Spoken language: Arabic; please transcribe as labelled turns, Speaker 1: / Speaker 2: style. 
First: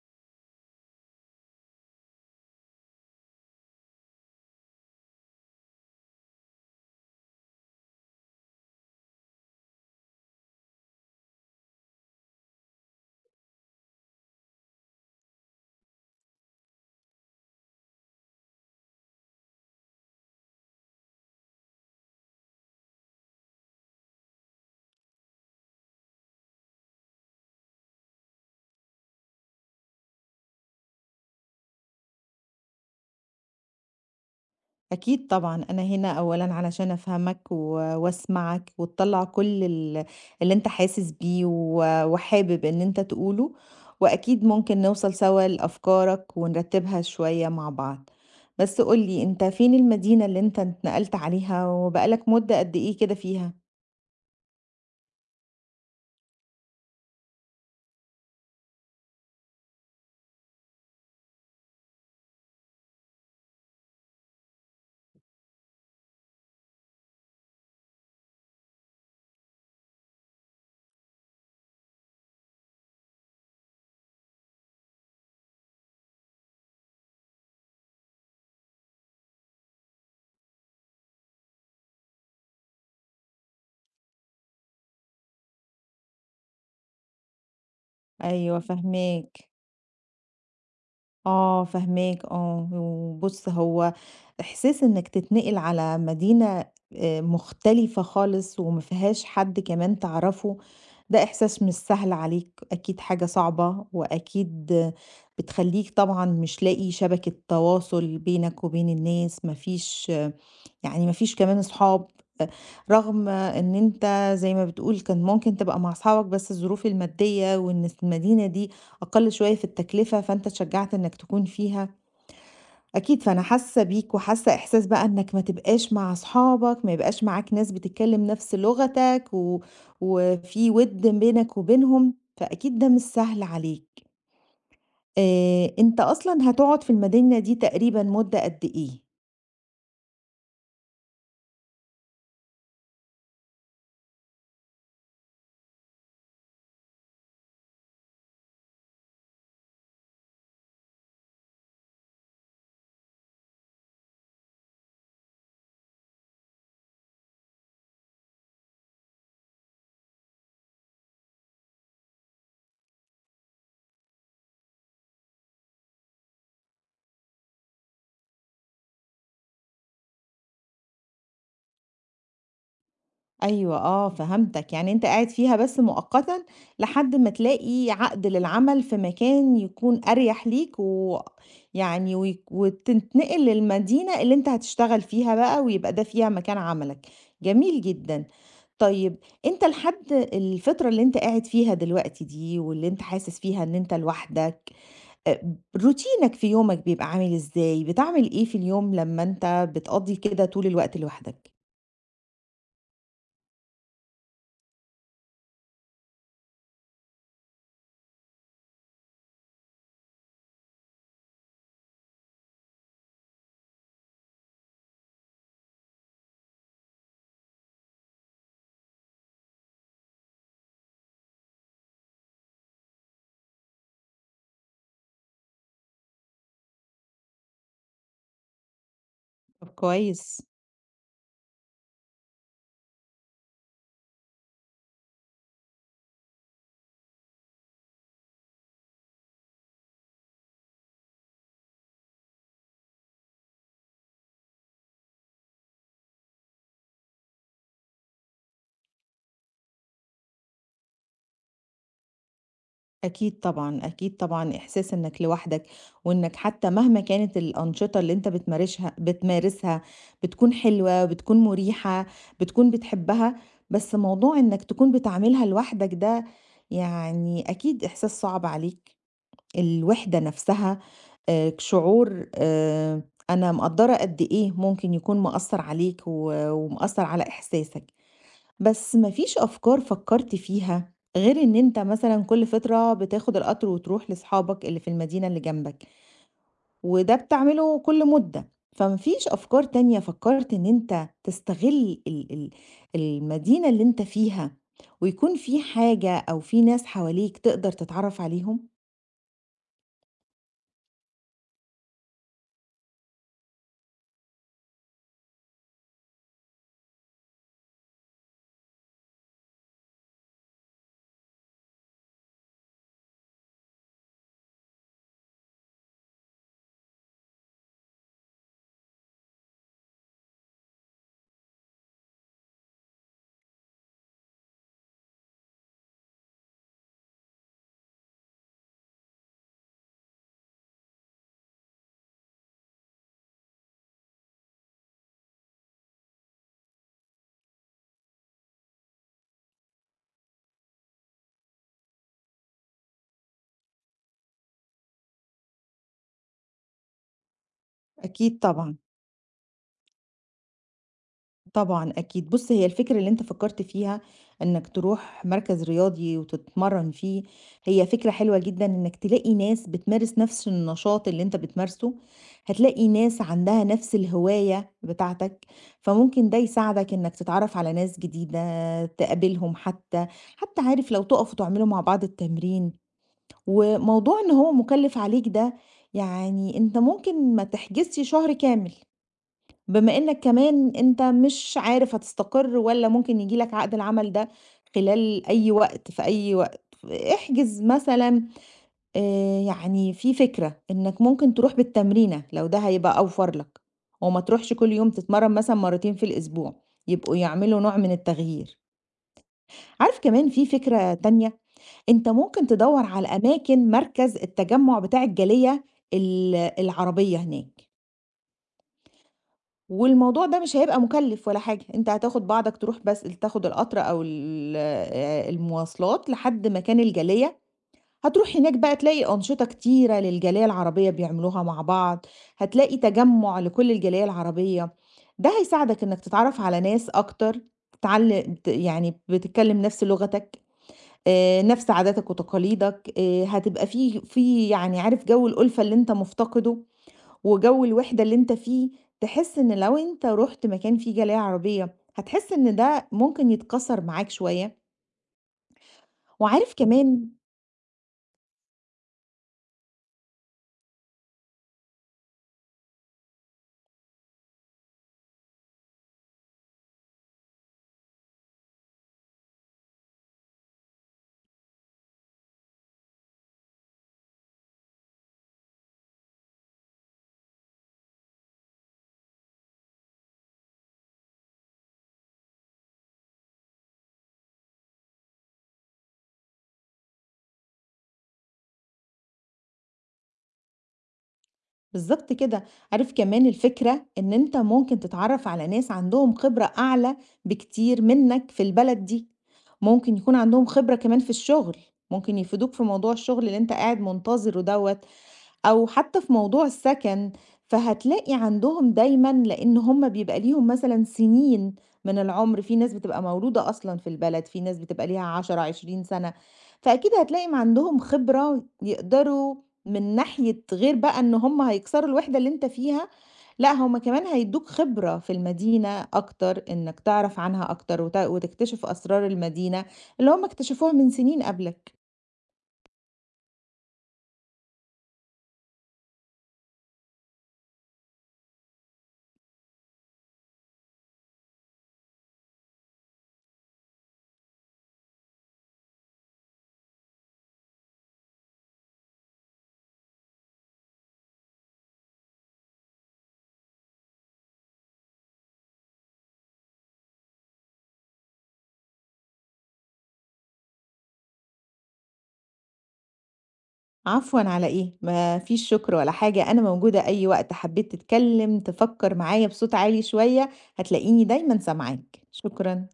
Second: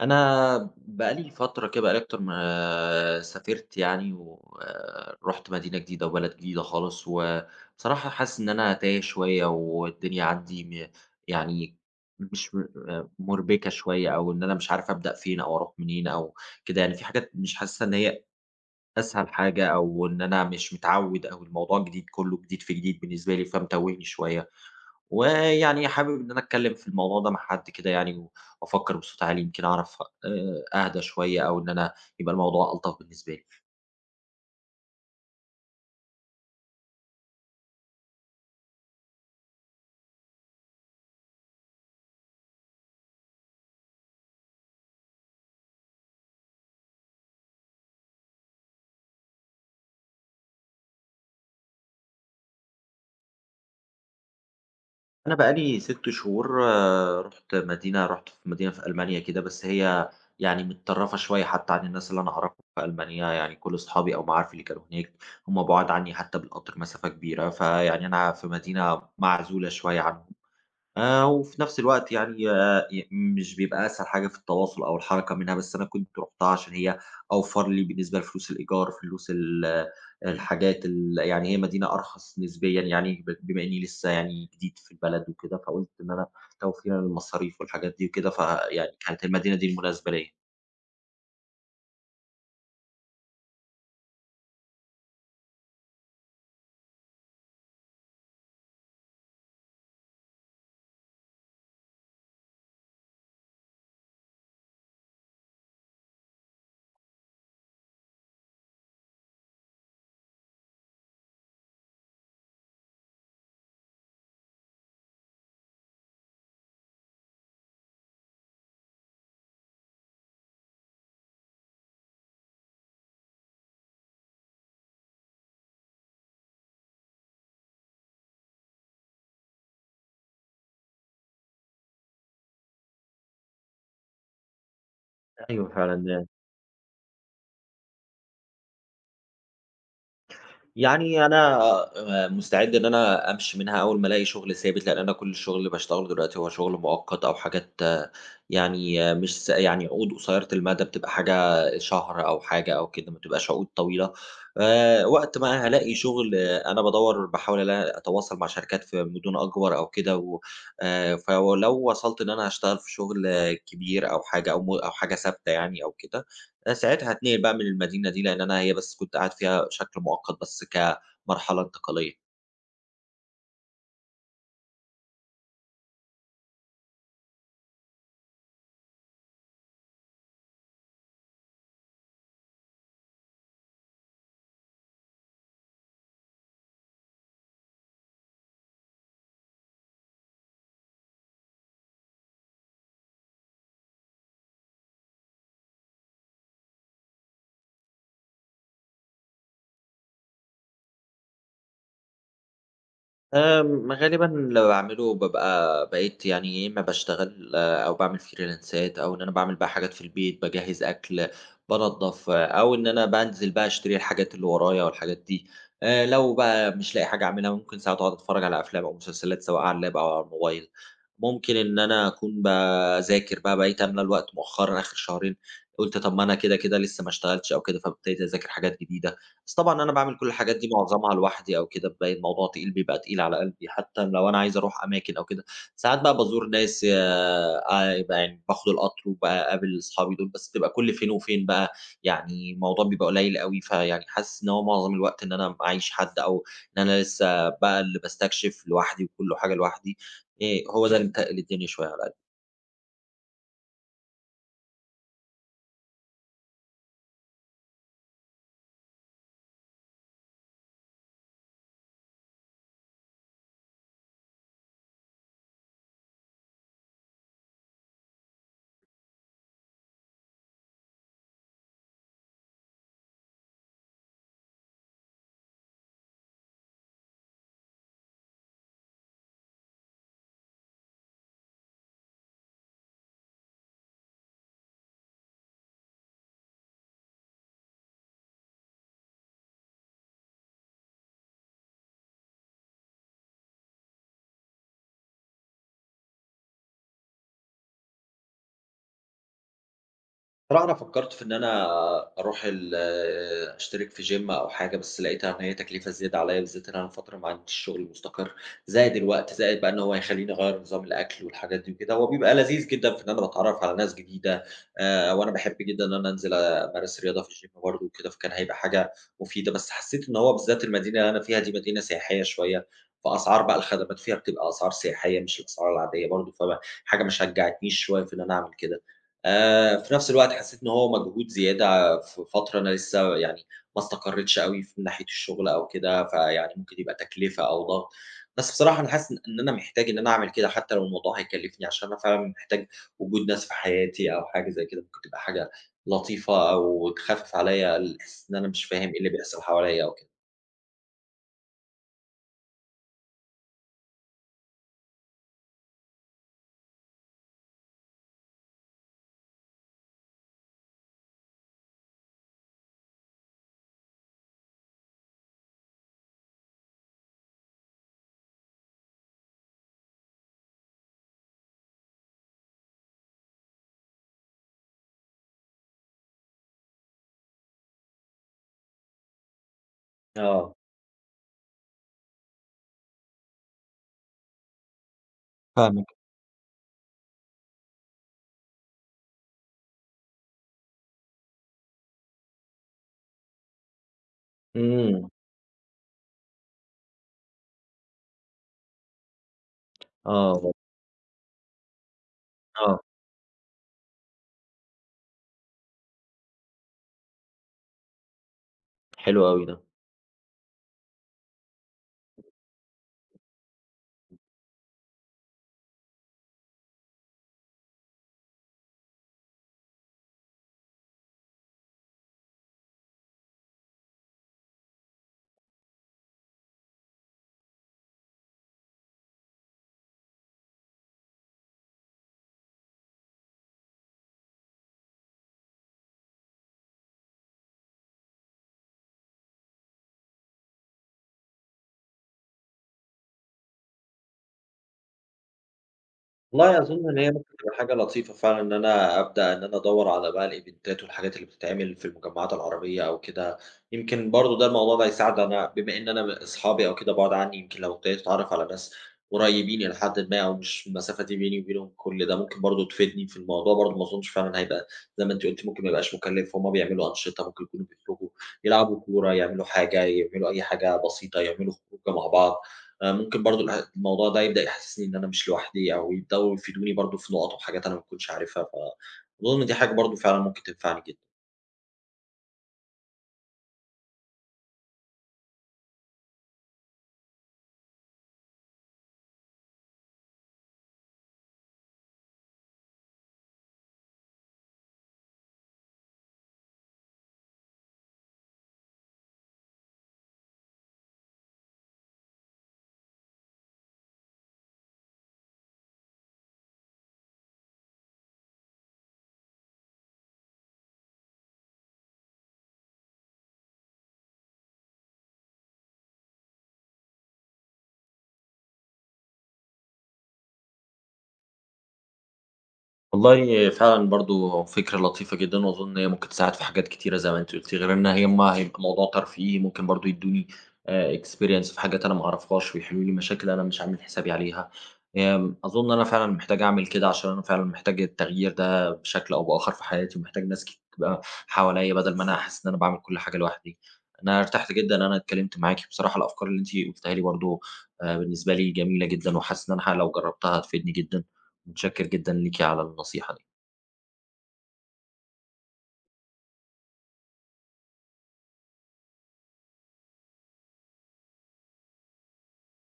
Speaker 1: أنا بقى لي فترة كده بقى لي أكتر ما سافرت يعني ورُحت مدينة جديدة وبلد جديدة خالص، وبصراحة حاسس إن أنا تايه شوية والدنيا عندي يعني مش مُربِكة شوية أو إن أنا مش عارف أبدأ فين أو أروح منين أو كده، يعني في حاجات مش حاسسها إن هي أسهل حاجة أو إن أنا مش متعوِّد أو الموضوع جديد، كُلّه جديد في جديد بالنسبة لي، فمتوِّهني شوية. ويعني حابب إن أنا أتكلّم في الموضوع ده مع حد كده يعني و وأفكّر بصوت عالي يمكن أعرف أهدى شوية أو إن أنا يبقى الموضوع ألطف بالنسبة لي.
Speaker 2: أكيد طبعًا، أنا هنا أولًا علشان أفهمك وأسمعك وتطلّع كل اللي أنت حاسس بيه، وحابب إن أنت تقوله، وأكيد ممكن نوصل سوا لأفكارك ونرتّبها شوية مع بعض. بس قُل لي أنت فين المدينة اللي أنت اتنقلت عليها وبقى لك مدة قد إيه كده فيها؟
Speaker 1: أنا بقى لي 6 شهور آه، رُحت في مدينة في ألمانيا كده، بس هي يعني متطرّفة شوية حتّى عن الناس اللي أنا أعرفهم في ألمانيا، يعني كل أصحابي أو معارفي اللي كانوا هناك هم بُعاد عني حتّى بالقطر مسافة كبيرة، فيعني أنا في مدينة معزولة شوية عنهم. وفي نفس الوقت يعني مش بيبقى أسهل حاجة في التواصل أو الحركة منها، بس أنا كنت رُحتها عشان هي أوفر لي بالنسبة لفلوس الإيجار، فلوس الحاجات يعني هي مدينة أرخص نسبيًا يعني بما إني لسه يعني جديد في البلد وكده، فقُلت إن أنا توفيرًا للمصاريف والحاجات دي وكده،
Speaker 2: أيوه
Speaker 1: فيعني كانت
Speaker 2: فاهماك.
Speaker 1: المدينة دي المناسبة ليّا.
Speaker 2: آه فاهماك، آه، وبُص هو إحساس إنك تتنقل على مدينة مختلفة خالص وما فيهاش حد كمان تعرفه، ده إحساس مش سهل عليك، أكيد حاجة صعبة، وأكيد آه، بتخلّيك طبعًا مش لاقي شبكة تواصل بينك وبين الناس، ما فيش كمان أصحاب، آآ رغم إن أنت زي ما بتقول كان ممكن تبقى مع أصحابك، بس الظروف المادية وإن في المدينة دي أقل شوية في التكلفة، فأنت اتشجعت إنك تكون فيها. أكيد، فأنا حاسة بيك وحاسة إحساس بقى إنك ما تبقاش مع أصحابك، ما يبقاش معاك ناس بتتكلم نفس لغتك، وفي وِدّ بينك وبينهم، فأكيد ده مش سهل عليك.
Speaker 1: أيوه
Speaker 2: أنت
Speaker 1: فعلًا.
Speaker 2: أصلًا هتقعد في المدينة دي تقريبًا مدة قد إيه؟
Speaker 1: يعني أنا مستعد إن أنا أمشي منها أول ما ألاقي شغل ثابت، لإن أنا كل الشغل اللي باشتغله دلوقتي هو شغل مؤقت أو حاجات آه، يعني آه، مش س يعني عقود قصيرة المدى، بتبقى حاجة شهر أو حاجة أو كده، ما بتبقاش عقود طويلة. وقت ما هالاقي شغل آه، أنا بادوّر باحاول ألا أتواصل مع شركات في مدن أكبر أو كده و فلو وصلت إن أنا هاشتغل في شغل آه، كبير أو حاجة ثابتة يعني أو كده ساعتها هاتنقل بقى من المدينة دي، لإن أنا هي بس كنت قاعد فيها بشكل مؤقت بس كمرحلة انتقالية.
Speaker 2: أيوه آه، فهمتك، يعني أنت قاعد فيها بس مؤقتًا لحد ما تلاقي عقد للعمل في مكان يكون أريح ليك، و يعني ويك وتتنقل للمدينة اللي أنت هتشتغل فيها بقى ويبقى ده فيها مكان عملك، جميل جدًا. طيب، أنت لحد الفترة اللي أنت قاعد فيها دلوقتي دي واللي أنت حاسس فيها إن أنت لوحدك، روتينك في يومك بيبقى عامل إزاي؟ بتعمل إيه في اليوم لمّا أنت بتقضّي كده طول الوقت لوحدك؟
Speaker 1: غالبًا لمّا باعمله بابقى بقيت يعني يا إما باشتغل أو باعمل فريلانسات أو إن أنا باعمل بقى حاجات في البيت، باجهّز أكل، بانضّف، أو إن أنا بانزل بقى أشتري الحاجات اللي ورايا والحاجات دي. لو بقى مش لاقي حاجة أعملها ممكن ساعات أقعد أتفرّج على أفلام أو مسلسلات سواء على اللاب أو على الموبايل. ممكن إن أنا أكون باذاكر بقى، بقيت أملى الوقت مؤخرًا آخر شهرين، قُلت طب ما أنا كده لسه ما اشتغلتش أو كده، فابتديت أذاكر حاجات جديدة. بس
Speaker 2: طب
Speaker 1: طبعًا أنا باعمل كل
Speaker 2: كويس.
Speaker 1: الحاجات دي معظمها لوحدي أو كده، بالاقي الموضوع تقيل بيبقى تقيل على قلبي، حتى لو أنا عايز أروح أماكن أو كده، ساعات بقى بازور ناس يبقى يعني باخد القطر وباقابل أصحابي دول، بس بتبقى كل فين وفين بقى، يعني الموضوع بيبقى قليل أوي، فيعني حاسس إن هو معظم الوقت إن أنا معييش حد أو إن أنا لسه بقى اللي باستكشف لوحدي وكل حاجة لوحدي، آآ، هو ده اللي متقِّل الدنيا شوية على قلبي.
Speaker 2: أكيد طبعًا، أكيد طبعًا، إحساس إنك لوحدك، وإنك حتى مهما كانت الأنشطة اللي أنت بتمارشها بتمارسها بتكون حلوة، بتكون مريحة، بتكون بتحبها، بس موضوع إنك تكون بتعملها لوحدك ده، يعني أكيد إحساس صعب عليك، الوحدة نفسها شعور. أنا مقدّرة قد إيه ممكن يكون مأثّر عليك، ومأثّر على إحساسك. بس ما فيش أفكار فكرت فيها غير إن أنت مثلًا كل فترة بتاخد القطر وتروح لأصحابك اللي في المدينة اللي جنبك، وده بتعمله كل مدة، فما فيش أفكار تانية فكرت إن أنت تستغل ال ال المدينة اللي أنت فيها ويكون في حاجة أو في ناس حواليك تقدر تتعرف عليهم؟
Speaker 1: بصراحة أنا فكّرت في إن أنا أروح ال أشترك في gym أو حاجة، بس لقيتها إن هي تكلفة زيادة عليّا، بالذات إن أنا من فترة ما عنديش شغل مستقر، زائد الوقت، زائد بقى إن هو هيخلّيني أغيّر نظام الأكل والحاجات دي وكده. هو بيبقى لذيذ جدًا في إن أنا باتعرّف على ناس جديدة، وأنا باحب جدًا إن أنا أنزل أمارس رياضة في الgym برضه وكده، فكان هيبقى حاجة مفيدة. بس حسّيت إن هو بالذات المدينة اللي أنا فيها دي مدينة سياحية شوية، فأسعار بقى الخدمات فيها بتبقى أسعار سياحية مش الأسعار العادية برضه، فما حاجة ما شجّعتنيش شوية في إن أنا أعمل كده. في نفس الوقت حسّيت إن هو مجهود زيادة في فترة أنا لسه يعني ما استقرّيتش أوي في من ناحية الشغل أو كده، فيعني ممكن يبقى تكلفة أو ضغط. بس بصراحة أنا حاسس إن أنا محتاج إن أنا أعمل كده حتّى لو الموضوع هيكلّفني، عشان أنا فعلًا محتاج وجود ناس في حياتي أو حاجة زي كده، ممكن تبقى حاجة لطيفة أو تخفِّف عليّا الإحساس إن
Speaker 2: أكيد
Speaker 1: أنا مش
Speaker 2: طبعًا.
Speaker 1: فاهم إيه اللي بيحصل حواليّا أو كده.
Speaker 2: طبعًا أكيد. بُص، هي الفكرة اللي أنت فكّرت فيها إنّك تروح مركز رياضي وتتمرّن فيه، هي فكرة حلوة جدًا إنّك تلاقي ناس بتمارس نفس النشاط اللي أنت بتمارسه، هتلاقي ناس عندها نفس الهواية بتاعتك، فممكن ده يساعدك إنّك تتعرّف على ناس جديدة، تقابلهم حتّى، حتّى عارف لو تقفوا تعملوا مع بعض التمرين، وموضوع إن هو مُكلِّف عليك ده، يعني أنت ممكن ما تحجزش شهر كامل. بما إنك
Speaker 1: آه.
Speaker 2: كمان أنت مش عارف هتستقر والّا ممكن ييجي لك عقد العمل ده خلال أي وقت،
Speaker 1: فاهمك.
Speaker 2: في أي وقت، احجز مثلًا. يعني في فكرة إنك ممكن تروح بالتمرينة لو ده هيبقى أوفر لك، وما تروحش كل يوم،
Speaker 1: إمم.
Speaker 2: تتمرن مثلًا مرتين في الأسبوع، يبقوا يعملوا نوع من التغيير. عارف كمان في
Speaker 1: آه،
Speaker 2: فكرة تانية، أنت ممكن
Speaker 1: آه،
Speaker 2: تدوّر على أماكن مركز التجمع بتاع الجالية ال العربية هناك.
Speaker 1: حلو أوي ده.
Speaker 2: والموضوع ده مش هيبقى مكلف ولا حاجة، انت هتاخد بعضك تروح بس، تاخد القطر او المواصلات لحد مكان الجالية، هتروح هناك بقى تلاقي أنشطة كتيرة للجالية العربية بيعملوها مع بعض، هتلاقي تجمع لكل الجالية العربية، ده هيساعدك انك تتعرف على ناس اكتر، تتعلم ت- يعني بتتكلم نفس لغتك، آه، نفس عاداتك وتقاليدك، آه، هتبقى في يعني عارف جو الألفة اللي انت مفتقده وجو الوحدة اللي أنت فيه، تحس إن لو أنت رُحت مكان فيه جالية عربية، هتحس إن ده ممكن يتكسر معاك شوية، وعارف
Speaker 1: والله أظن إن
Speaker 2: كمان.
Speaker 1: هي ممكن تبقى حاجة لطيفة فعلًا إن أنا أبدأ إن أنا أدوّر على بقى الإيفنتات والحاجات اللي بتتعمل في المجمعات العربية أو كده، يمكن برضه ده الموضوع ده هيساعد أنا بما إن أنا أصحابي أو كده بُعاد عني، يمكن لو ابتديت أتعرّف على ناس قريّبين إلى حدٍ ما أو مش المسافة دي بيني وبينهم كل ده، ممكن برضه تفيدني في الموضوع برضه ما أظنش فعلًا هيبقى زي ما أنتِ قُلتِ ممكن ما يبقاش مُكلِّف، هُم بيعملوا أنشطة، ممكن يكونوا بيخرجوا يلعبوا كورة، يعملوا حاجة، يعملوا أي حاجة بسيطة، يعملوا خروجة مع بعض. ممكن برضه الموضوع ده يبدأ يحسّسني إن أنا مش لوحدي أو يبدؤوا يفيدوني برضه في نُقَط وحاجات أنا ما باكونش عارفها، أظن دي حاجة برضه فعلًا ممكن تنفعني جدًا.
Speaker 2: بالضبط كده، عارف كمان الفكرة إن أنت ممكن تتعرّف على ناس عندهم خبرة أعلى بكتير منك في البلد دي، ممكن يكون عندهم خبرة كمان في الشغل، ممكن يفيدوك في موضوع الشغل اللي أنت قاعد منتظره دوّة، أو حتى في موضوع السكن، فهتلاقي عندهم دايمًا، لإن هم بيبقى ليهم مثلًا سنين من العمر، في ناس بتبقى مولودة أصلًا في البلد، في ناس بتبقى ليها 10، 20 سنة، فأكيد هتلاقي م عندهم خبرة يقدروا من ناحية، غير بقى إن هم هيكسروا الوحدة اللي أنت فيها، لأ هم كمان هيدوك خبرة في المدينة أكتر، إنك تعرف عنها أكتر وتكتشف أسرار المدينة اللي هم اكتشفوها من سنين قبلك.
Speaker 1: والله فعلًا برضه فكرة لطيفة جدًا، وأظن هي ممكن تساعد في حاجات كتيرة زي ما أنتِ قُلتِ، غير إن هي ما هيبقى موضوع ترفيهي، ممكن برضه يدّوني experience في حاجات أنا ما أعرفهاش، ويحلوا لي مشاكل أنا مش عامل حسابي عليها. أظن أنا فعلًا محتاج أعمل كده، عشان أنا فعلًا محتاج التغيير ده بشكل أو بآخر في حياتي، ومحتاج ناس تبقى حواليّا بدل ما أنا أحس إن أنا باعمل كل حاجة لوحدي. أنا ارتحت جدًا إن أنا اتكلمت معاكِ، بصراحة الأفكار اللي أنتِ قُلتيها لي برضه بالنسبة لي جميلة جدًا، وحاسس إن أنا لو جربتها هتفيدني جدًا. متشكر جدًا ليكِ على النصيحة دي.
Speaker 2: عفوًا، على إيه، ما فيش شكر ولا حاجة، أنا موجودة أي وقت حبيت تتكلم، تفكر معايا بصوت عالي شوية، هتلاقيني دايمًا سامعاك، شكرًا.